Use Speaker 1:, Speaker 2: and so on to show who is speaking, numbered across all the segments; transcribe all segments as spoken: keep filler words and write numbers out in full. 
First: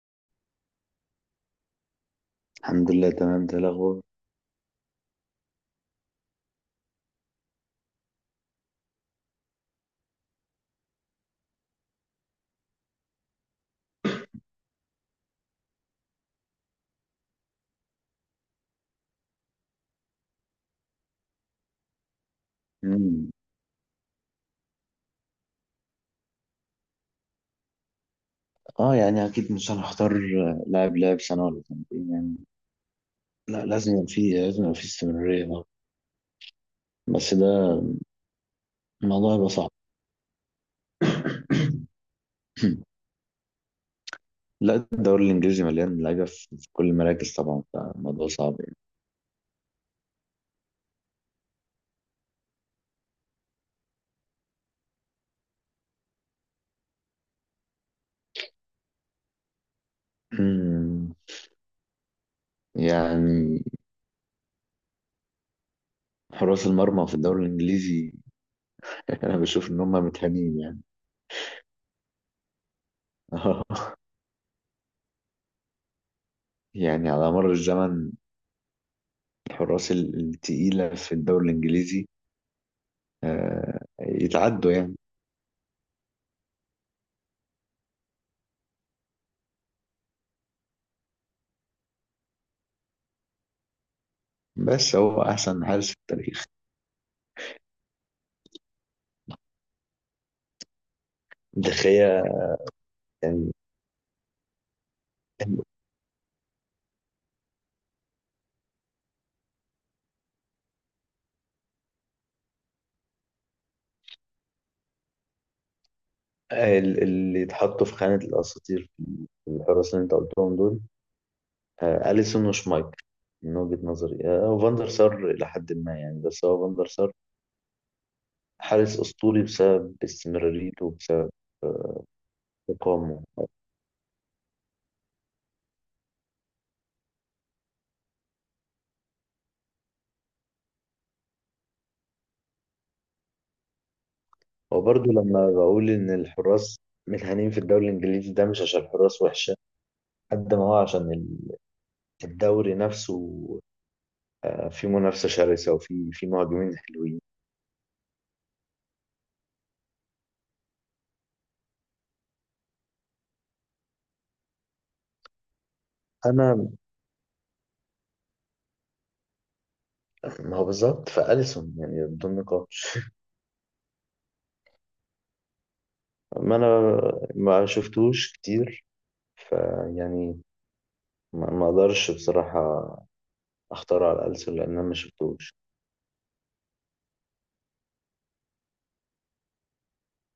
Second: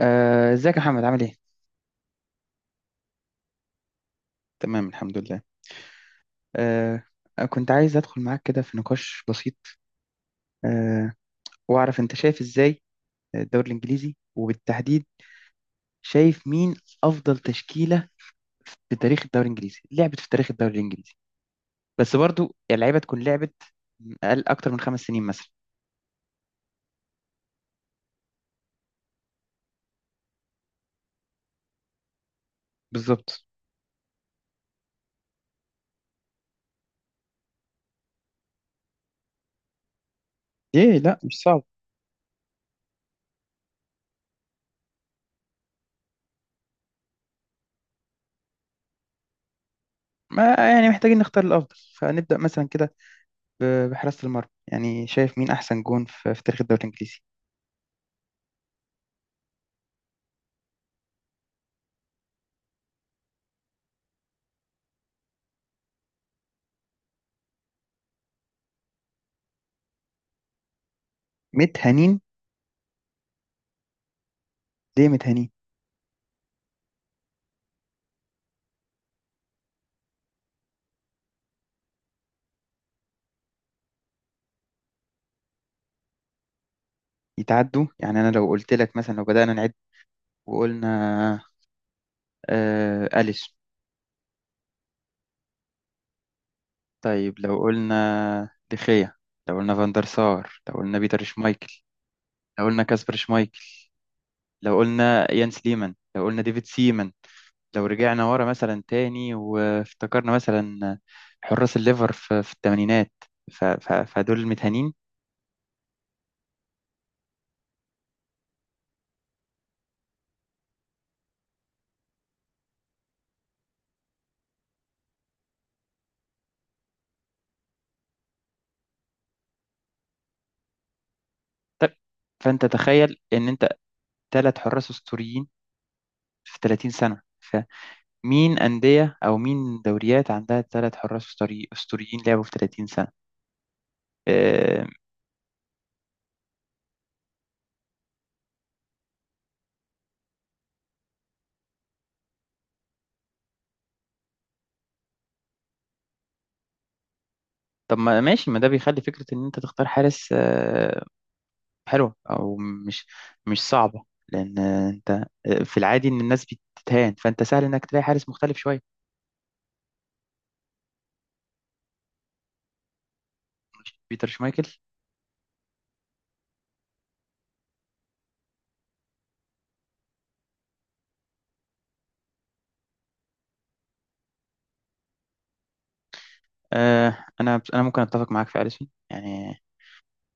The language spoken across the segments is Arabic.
Speaker 1: آه، ازيك يا محمد، عامل ايه؟
Speaker 2: الحمد لله، تمام. ده الأخبار.
Speaker 1: تمام الحمد لله. آه، كنت عايز ادخل معاك كده في نقاش بسيط. آه، واعرف انت شايف ازاي الدوري الانجليزي، وبالتحديد شايف مين افضل تشكيلة في تاريخ الدوري الانجليزي، لعبت في تاريخ الدوري الانجليزي، بس برضو اللعيبة تكون
Speaker 2: مم.
Speaker 1: لعبت اقل اكتر من خمس سنين مثلا.
Speaker 2: اه، يعني أكيد مش هنختار لاعب لاعب سنة ولا سنتين، يعني.
Speaker 1: بالظبط.
Speaker 2: لا، لازم يبقى فيه، لازم يبقى فيه استمرارية اه بس ده، الموضوع هيبقى صعب.
Speaker 1: ايه، لا مش صعب.
Speaker 2: لا، الدوري الإنجليزي مليان لعيبة في في كل المراكز طبعا، فالموضوع صعب يعني.
Speaker 1: ما يعني محتاجين نختار الافضل، فنبدأ مثلا كده ب- بحراسة المرمى. يعني شايف مين احسن جون في في تاريخ الدوري الانجليزي؟
Speaker 2: مم. يعني حراس المرمى في الدوري الإنجليزي، أنا بشوف إن هم متهانين، يعني.
Speaker 1: ميت هنين. ليه ميت هنين؟
Speaker 2: يعني على مر الزمن، الحراس ال- التقيلة في الدوري الإنجليزي آه، يتعدوا يعني.
Speaker 1: يتعدوا يعني. أنا لو قلت لك مثلا، لو بدأنا نعد وقلنا آه أليس،
Speaker 2: بس هو أحسن حارس في التاريخ.
Speaker 1: طيب لو قلنا دخيا، لو قلنا فاندر سار، لو قلنا بيتر شمايكل،
Speaker 2: دخيا.
Speaker 1: لو قلنا كاسبر
Speaker 2: يعني
Speaker 1: شمايكل، لو قلنا يانس ليمان، لو قلنا ديفيد سيمان، لو رجعنا ورا مثلا تاني وافتكرنا مثلا حراس الليفر في, في الثمانينات، ف- ف- فدول المتهانين.
Speaker 2: ال- اللي اتحطوا في خانة الأساطير، في الحراس اللي أنت قلتهم دول، آه، أليسون وشمايكل. من وجهة نظري، آه، فاندر سار إلى حد ما، يعني، بس هو فاندر سار حارس أسطوري بسبب استمراريته، وبسبب
Speaker 1: طب،
Speaker 2: آه،
Speaker 1: فأنت تخيل
Speaker 2: إقامه.
Speaker 1: إن أنت ثلاث حراس أسطوريين في تلاتين سنة. مين أندية أو مين دوريات عندها ثلاث حراس أسطوري- أسطوريين لعبوا في تلاتين سنة؟ آه،
Speaker 2: وبرضه، لما بقول إن الحراس متهانين في الدوري الإنجليزي، ده مش عشان الحراس وحشة، قد ما هو عشان ال- الدوري نفسه. آه، فيه منافسة شرسة، وفيه فيه مهاجمين حلوين.
Speaker 1: طب ما ماشي، ما ده بيخلي فكرة إن أنت تختار حارس آه، حلوة، أو مش مش صعبة، لأن آه، أنت آه، في العادي إن الناس
Speaker 2: أنا
Speaker 1: بتتهان، فأنت سهل إنك تلاقي حارس مختلف شوية.
Speaker 2: ما هو بالظبط، فأليسون يعني بدون نقاش.
Speaker 1: بيتر شمايكل.
Speaker 2: ما أنا ما شفتوش كتير، فيعني ما ما أقدرش بصراحة أختار على أليسون، لأن أنا ما شفتوش.
Speaker 1: آه، أنا أنا ممكن أتفق معاك في أليسون يعني.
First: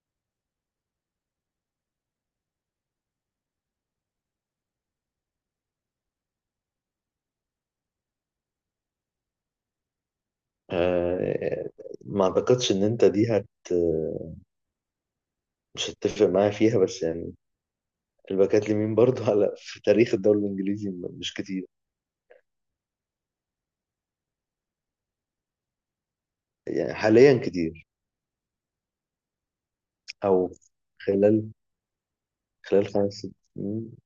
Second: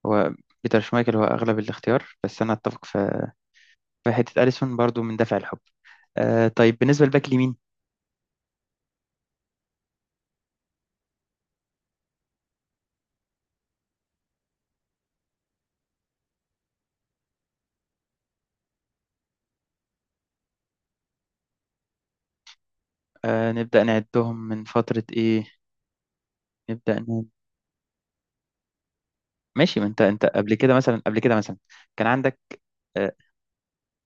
Speaker 1: هو بيتر شمايكل هو أغلب الاختيار، بس أنا أتفق في في حتة أليسون برضو من دافع الحب. آه، طيب بالنسبة للباك اليمين.
Speaker 2: أه، ما أعتقدش إن أنت دي هت مش هتتفق معايا فيها، بس يعني الباكات اليمين برضه، على، في تاريخ الدوري الإنجليزي، م- مش كتير.
Speaker 1: آه، نبدأ نعدهم من فترة إيه؟ نبدأ
Speaker 2: يعني
Speaker 1: ن-
Speaker 2: حاليا كتير،
Speaker 1: ماشي، ما انت انت
Speaker 2: أو
Speaker 1: قبل كده مثلا، قبل كده
Speaker 2: خلال
Speaker 1: مثلا كان عندك
Speaker 2: خلال
Speaker 1: آه،
Speaker 2: خمس سنين.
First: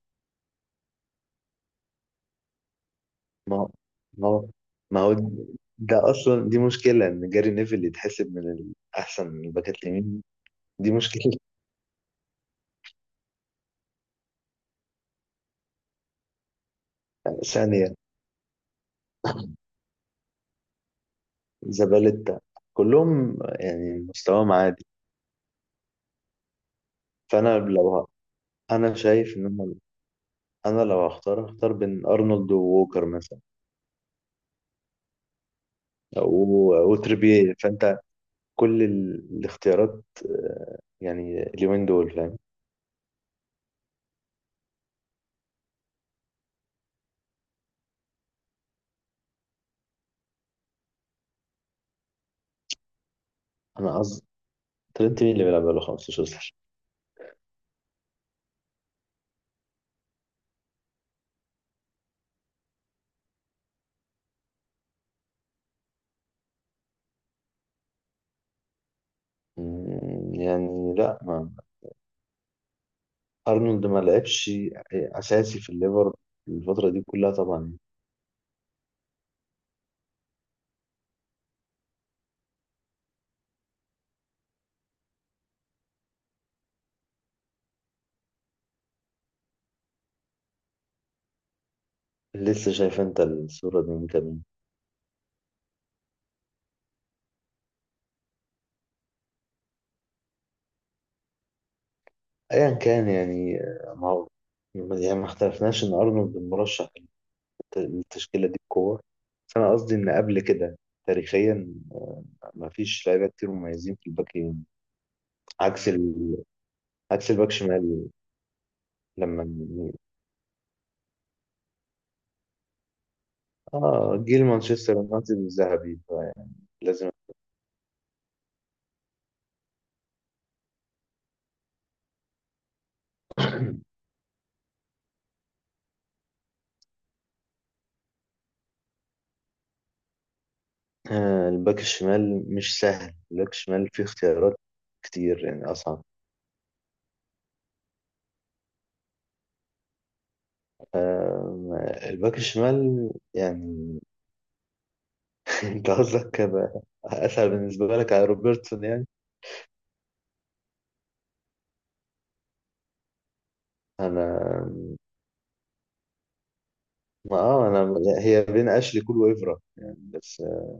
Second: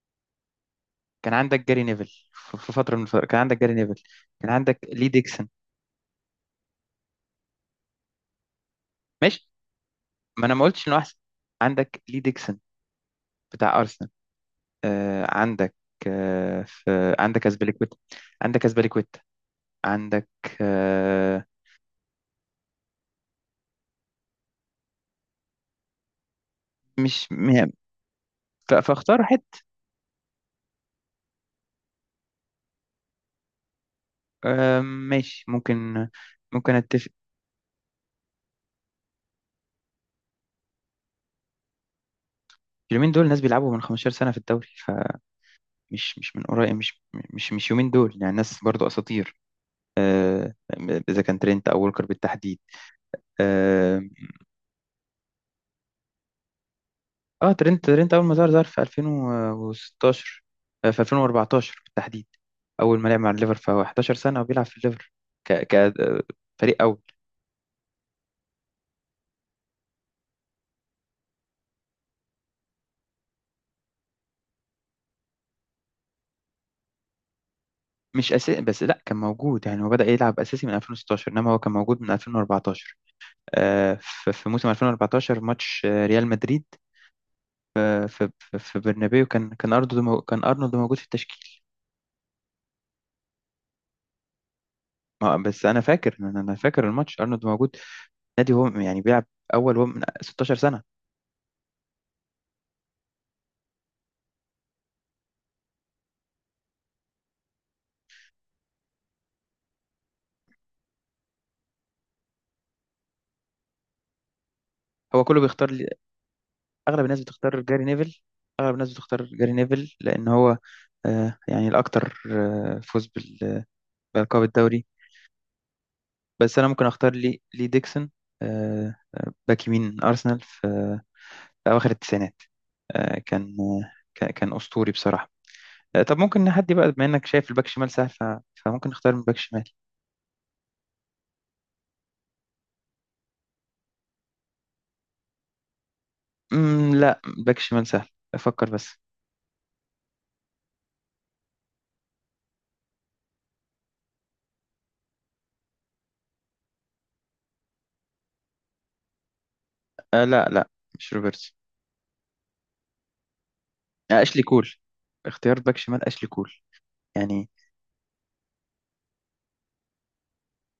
Speaker 1: كان عندك جاري نيفل في في فترة من الفترات، كان
Speaker 2: ما
Speaker 1: عندك
Speaker 2: هو
Speaker 1: جاري نيفل،
Speaker 2: ما هو
Speaker 1: كان عندك
Speaker 2: ما
Speaker 1: لي
Speaker 2: هو
Speaker 1: ديكسون.
Speaker 2: ده اصلا، دي مشكله ان جاري نيفل اللي يتحسب من الاحسن
Speaker 1: ماشي،
Speaker 2: الباكات اليمين.
Speaker 1: ما انا ما قلتش
Speaker 2: دي
Speaker 1: انه احسن.
Speaker 2: مشكله.
Speaker 1: عندك لي ديكسون بتاع ارسنال. آه، عندك آه، في عندك
Speaker 2: ثانيه.
Speaker 1: اسبليكويتا. عندك اسبليكويتا. عندك. آه،
Speaker 2: زبالتا. كلهم يعني مستواهم عادي.
Speaker 1: مش
Speaker 2: فانا
Speaker 1: مهم.
Speaker 2: لو ه-
Speaker 1: ف-
Speaker 2: انا
Speaker 1: فاختار
Speaker 2: شايف
Speaker 1: حد.
Speaker 2: ان انا أنا لو هختار هختار بين ارنولد ووكر مثلا،
Speaker 1: آه، ماشي، ممكن. ممكن
Speaker 2: و-
Speaker 1: اتفق.
Speaker 2: وتريبيه، فانت كل ال- الاختيارات آه، يعني اليومين دول، فاهم؟
Speaker 1: اليومين دول ناس بيلعبوا من خمستاشر سنة في الدوري، مش مش من قريب، مش مش مش يومين دول يعني، ناس برضو اساطير، اذا كان ترينت او وولكر بالتحديد.
Speaker 2: انا
Speaker 1: اه.
Speaker 2: قصدي، ترينت مين اللي بيلعب بقاله خمسة عشر؟
Speaker 1: آه، ترينت ترينت اول ما ظهر ظهر في ألفين وستاشر، آه، في ألفين وأربعتاشر بالتحديد اول ما لعب مع الليفر، فهو حداشر سنه وبيلعب في الليفر ك ك آه، فريق اول.
Speaker 2: مم، يعني لا، ارنولد ما لعبش اساسي في الليفر الفتره دي كلها طبعا.
Speaker 1: مش اساسي، بس لا، كان موجود يعني. هو بدأ يلعب اساسي من ألفين وستاشر، انما هو كان موجود من ألفين وأربعتاشر. آه، ف- في موسم ألفين وأربعتاشر ماتش آه، ريال مدريد، آه، في في في برنابيو، كان كان ارنولد مو- كان ارنولد موجود في التشكيل.
Speaker 2: لسه شايف انت الصوره دي من كام يوم.
Speaker 1: ما بس انا فاكر، انا أنا فاكر الماتش ارنولد موجود. نادي، هو يعني بيلعب اول هو من ستاشر سنه.
Speaker 2: ايا كان، يعني آه، ما هو، يعني ما اختلفناش ان ارنولد مرشح للت- للتشكيله دي بقوه. بس انا قصدي ان قبل كده، تاريخيا، ما فيش لعيبه كتير مميزين في الباك يمين،
Speaker 1: هو كله بيختار
Speaker 2: عكس
Speaker 1: لي-
Speaker 2: ال...
Speaker 1: اغلب الناس
Speaker 2: عكس الباك
Speaker 1: بتختار جاري
Speaker 2: شمال.
Speaker 1: نيفل. اغلب الناس بتختار
Speaker 2: لما
Speaker 1: جاري
Speaker 2: ن-
Speaker 1: نيفل لان هو آه يعني الاكثر آه فوز بال-
Speaker 2: اه،
Speaker 1: بألقاب
Speaker 2: جيل
Speaker 1: الدوري.
Speaker 2: مانشستر يونايتد الذهبي، فيعني
Speaker 1: بس انا ممكن
Speaker 2: لازم.
Speaker 1: اختار لي لي ديكسون، آه آه، باك يمين ارسنال في في اواخر التسعينات. آه كان آه كان كان اسطوري بصراحه. آه طب ممكن نحدي بقى، بما انك شايف الباك شمال سهل، ف- فممكن نختار من باك شمال.
Speaker 2: آه الباك الشمال مش سهل. الباك الشمال فيه اختيارات كتير، يعني أصعب.
Speaker 1: مم، لا، باك شمال سهل، افكر بس.
Speaker 2: آم، الباك الشمال، يعني، انت قصدك هيبقى اسهل بالنسبه لك على روبرتسون، يعني؟
Speaker 1: آه لا، لا، مش روبرتسون. آه
Speaker 2: انا
Speaker 1: أشلي كول، اختيار باك شمال أشلي كول
Speaker 2: ما
Speaker 1: يعني.
Speaker 2: اه انا هي بين اشلي كول وافرا، يعني، بس. آه،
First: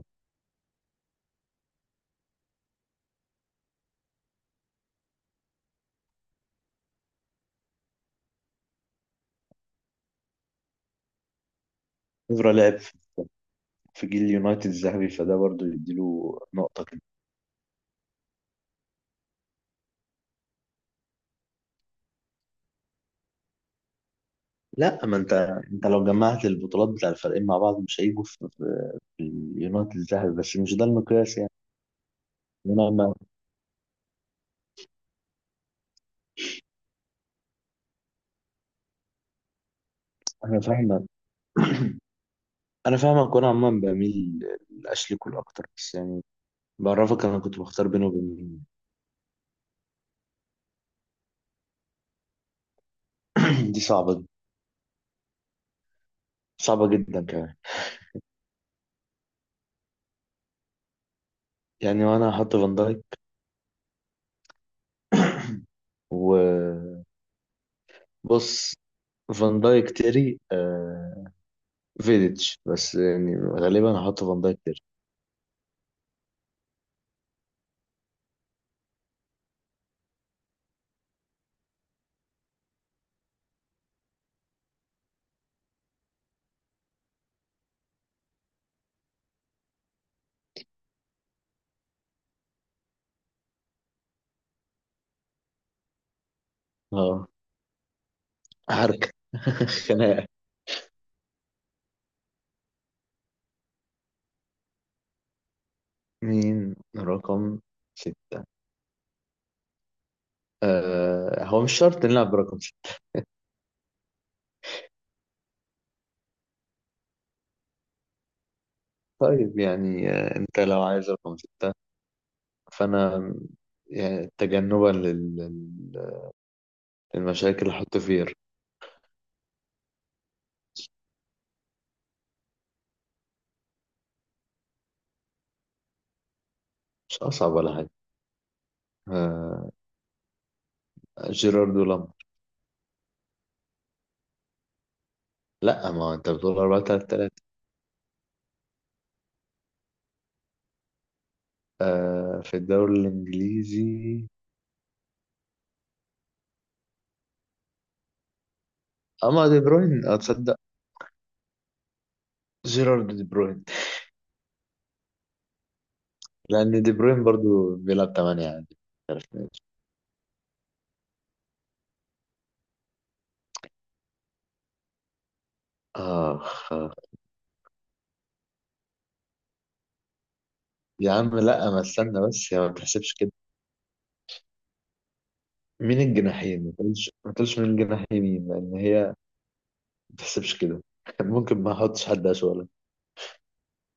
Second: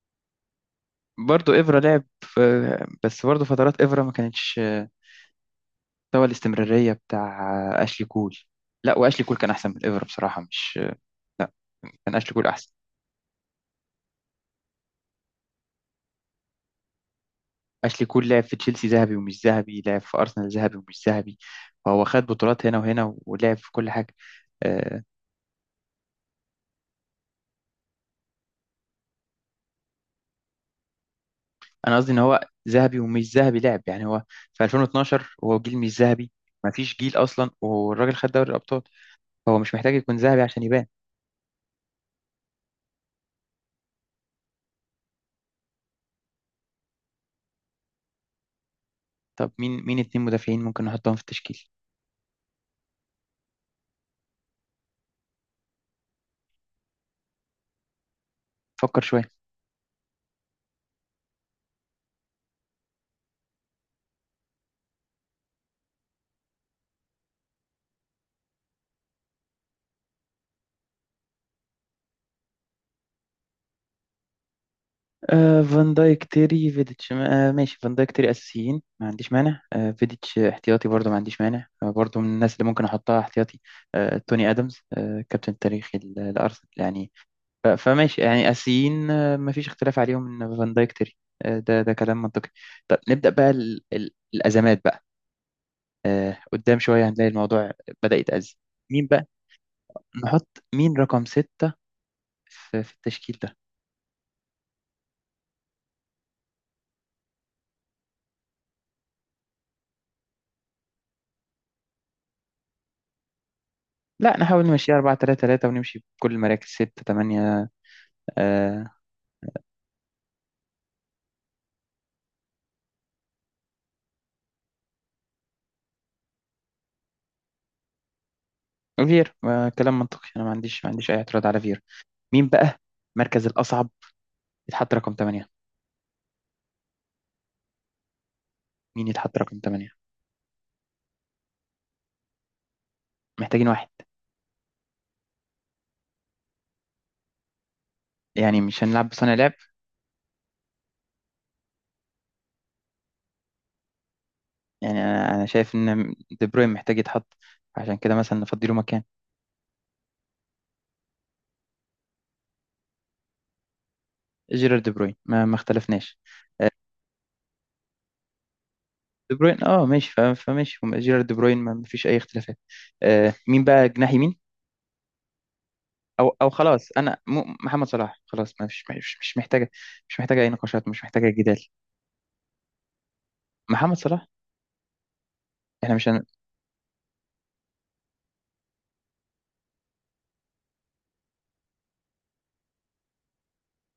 Speaker 1: برضو إفرا لعب في، بس برضو فترات إفرا ما كانتش مستوى الاستمرارية بتاع أشلي كول. لا، وأشلي كول كان أحسن من إفرا بصراحة، مش كان أشلي كول
Speaker 2: افرا
Speaker 1: أحسن.
Speaker 2: لعب في في جيل اليونايتد الذهبي، فده برضو يديله نقطه كده.
Speaker 1: أشلي كول لعب في تشيلسي ذهبي ومش ذهبي، لعب في أرسنال ذهبي ومش ذهبي، فهو خد بطولات هنا وهنا، ولعب في كل حاجة. آه،
Speaker 2: لا، ما انت انت لو جمعت البطولات بتاع الفريقين مع بعض، مش هيجوا في في اليونايتد الذهبي، بس مش ده المقياس يعني.
Speaker 1: أنا قصدي إن هو
Speaker 2: انا
Speaker 1: ذهبي
Speaker 2: ما
Speaker 1: ومش ذهبي لعب يعني. هو في ألفين واتناشر هو جيل مش ذهبي، ما فيش جيل أصلا، والراجل خد دوري الأبطال. هو مش محتاج يكون ذهبي
Speaker 2: انا
Speaker 1: عشان يبان.
Speaker 2: فاهمك. انا فاهمك، وانا عموما بميل لاشلي كول اكتر، بس يعني بعرفك، انا كنت بختار بينه وبين.
Speaker 1: طب، مين مين اتنين مدافعين ممكن نحطهم في التشكيل؟
Speaker 2: دي صعبة، صعبة جدا كمان.
Speaker 1: فكر شوية.
Speaker 2: يعني وانا هحط فان دايك، وبص، فان دايك، تيري، آه فيديتش، بس يعني غالبا هحط فان دايك تيري.
Speaker 1: آه فان دايك، تيري، فيديتش. آه ماشي، فان دايك تيري أساسيين، ما عنديش مانع. آه فيديتش احتياطي برضه، ما عنديش مانع. آه برضه، من الناس اللي ممكن أحطها احتياطي آه توني أدمز، آه كابتن التاريخي ل- لأرسنال يعني. ف- فماشي يعني، أساسيين، آه ما فيش اختلاف عليهم إن فان دايك تيري. آه ده ده كلام منطقي. طب نبدأ بقى ال ال الأزمات بقى. آه قدام شوية هنلاقي
Speaker 2: اه.
Speaker 1: الموضوع بدأ يتأزم. مين
Speaker 2: حركة.
Speaker 1: بقى
Speaker 2: خناقة.
Speaker 1: نحط مين رقم ستة في في التشكيل ده؟
Speaker 2: مين رقم ستة؟ آه هو مش شرط نلعب برقم ستة.
Speaker 1: لا، نحاول نمشي اربعة تلاتة تلاتة، ونمشي بكل المراكز ستة تمانية. آه
Speaker 2: طيب، يعني آه انت لو عايز رقم ستة، فانا، يعني تجنبا لل- لل- للمشاكل اللي هحط فيها.
Speaker 1: فير. آه كلام منطقي، انا ما عنديش ما عنديش اي اعتراض على فير. مين بقى المركز الاصعب يتحط رقم تمانية؟
Speaker 2: مش اصعب ولا حاجة.
Speaker 1: مين يتحط رقم
Speaker 2: آه
Speaker 1: تمانية؟
Speaker 2: جيرارد ولامب.
Speaker 1: محتاجين واحد
Speaker 2: لا، ما انت بتقول اربعة ثلاثة ثلاثة؟
Speaker 1: يعني، مش هنلعب بصانع لعب.
Speaker 2: آه في الدوري الانجليزي.
Speaker 1: يعني انا أنا شايف ان دي بروين محتاج يتحط، عشان كده مثلا نفضيله مكان.
Speaker 2: اما دي بروين، اتصدق، جيرارد دي بروين،
Speaker 1: جيرارد دي بروين ما, ما اختلفناش.
Speaker 2: لان دي بروين برضو بيلعب تمنية عادي. عارف
Speaker 1: دي
Speaker 2: ليه؟
Speaker 1: بروين، اه ماشي. ف- فماشي جيرارد دي بروين، ما ما فيش اي اختلافات. آه مين بقى جناح يمين؟ او
Speaker 2: آه،
Speaker 1: او خلاص
Speaker 2: آه.
Speaker 1: انا، م- محمد صلاح خلاص، ما فيش، مش مش محتاجه. مش محتاجه اي نقاشات، مش
Speaker 2: يا
Speaker 1: محتاجه
Speaker 2: عم
Speaker 1: جدال.
Speaker 2: لا، ما استنى بس يا، ما تحسبش كده.
Speaker 1: محمد صلاح. احنا
Speaker 2: مين
Speaker 1: مش هن...
Speaker 2: الجناحين؟ ما تقولش ما تقولش مين الجناح يمين، لان هي ما تحسبش كده. ممكن ما احطش حد اسوأ.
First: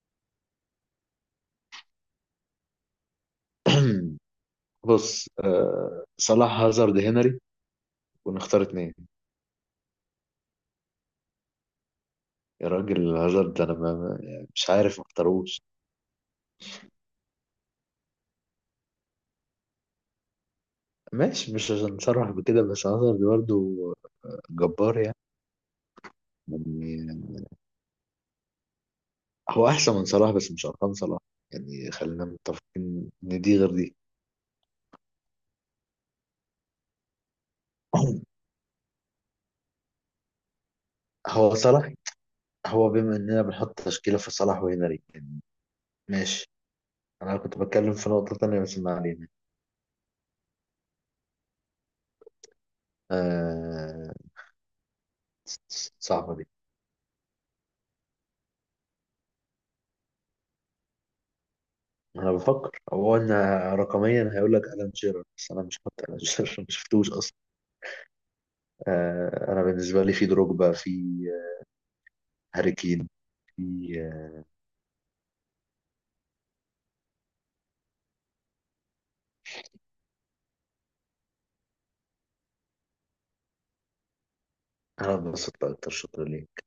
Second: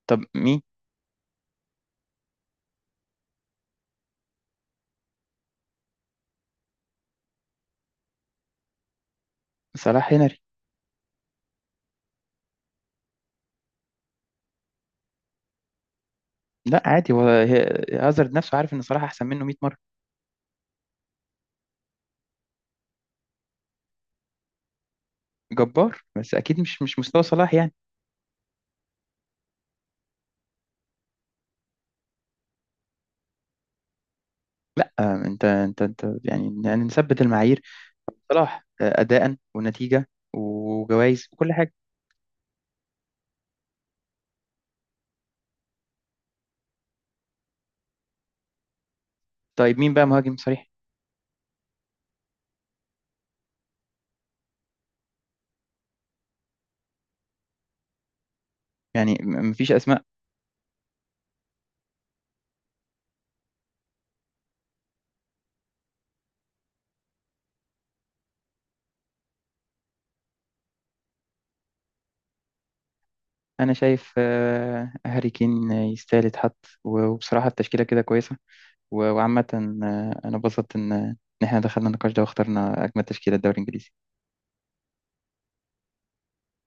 Speaker 1: طب مين؟
Speaker 2: بص، آه صلاح، هازارد، هنري، ونختار اتنين.
Speaker 1: صلاح هنري.
Speaker 2: يا راجل، هازارد، انا ما ما- يعني، مش عارف ما اختاروش.
Speaker 1: لا عادي، هو هي- هازارد نفسه عارف ان صلاح احسن منه مية مره.
Speaker 2: ماشي، مش عشان صلاح بكده، بس هازارد برضه جبار، يعني.
Speaker 1: جبار، بس اكيد مش مش مستوى
Speaker 2: يعني
Speaker 1: صلاح يعني.
Speaker 2: هو احسن من صلاح، بس مش ارقام صلاح. يعني خلينا متفقين ان دي غير دي.
Speaker 1: لا آه، انت انت انت يعني، يعني نثبت المعايير. صلاح آه، اداء ونتيجه وجوائز وكل
Speaker 2: هو
Speaker 1: حاجه.
Speaker 2: صلاح، هو بما اننا بنحط تشكيله في صلاح وهنري، يعني ماشي. انا كنت بتكلم في نقطه تانية، بس ما علينا.
Speaker 1: طيب، مين بقى مهاجم صريح؟
Speaker 2: آه صعبه دي.
Speaker 1: يعني م- مفيش اسماء.
Speaker 2: انا بفكر، هو ان رقميا هيقول لك الان شيرر، بس انا مش حاطط الان شيرر. ما شفتوش اصلا. آه انا بالنسبه لي، في دروجبا، في هاري كين،
Speaker 1: انا
Speaker 2: في.
Speaker 1: شايف
Speaker 2: آه،
Speaker 1: آه، هاري كين يستاهل يتحط. وبصراحه التشكيله كده كويسه و- وعامة. آه، أنا اتبسطت إن إن إحنا دخلنا النقاش ده واخترنا أجمل تشكيلة الدوري الإنجليزي.
Speaker 2: انا اتبسطت اكتر، شكرا ليك.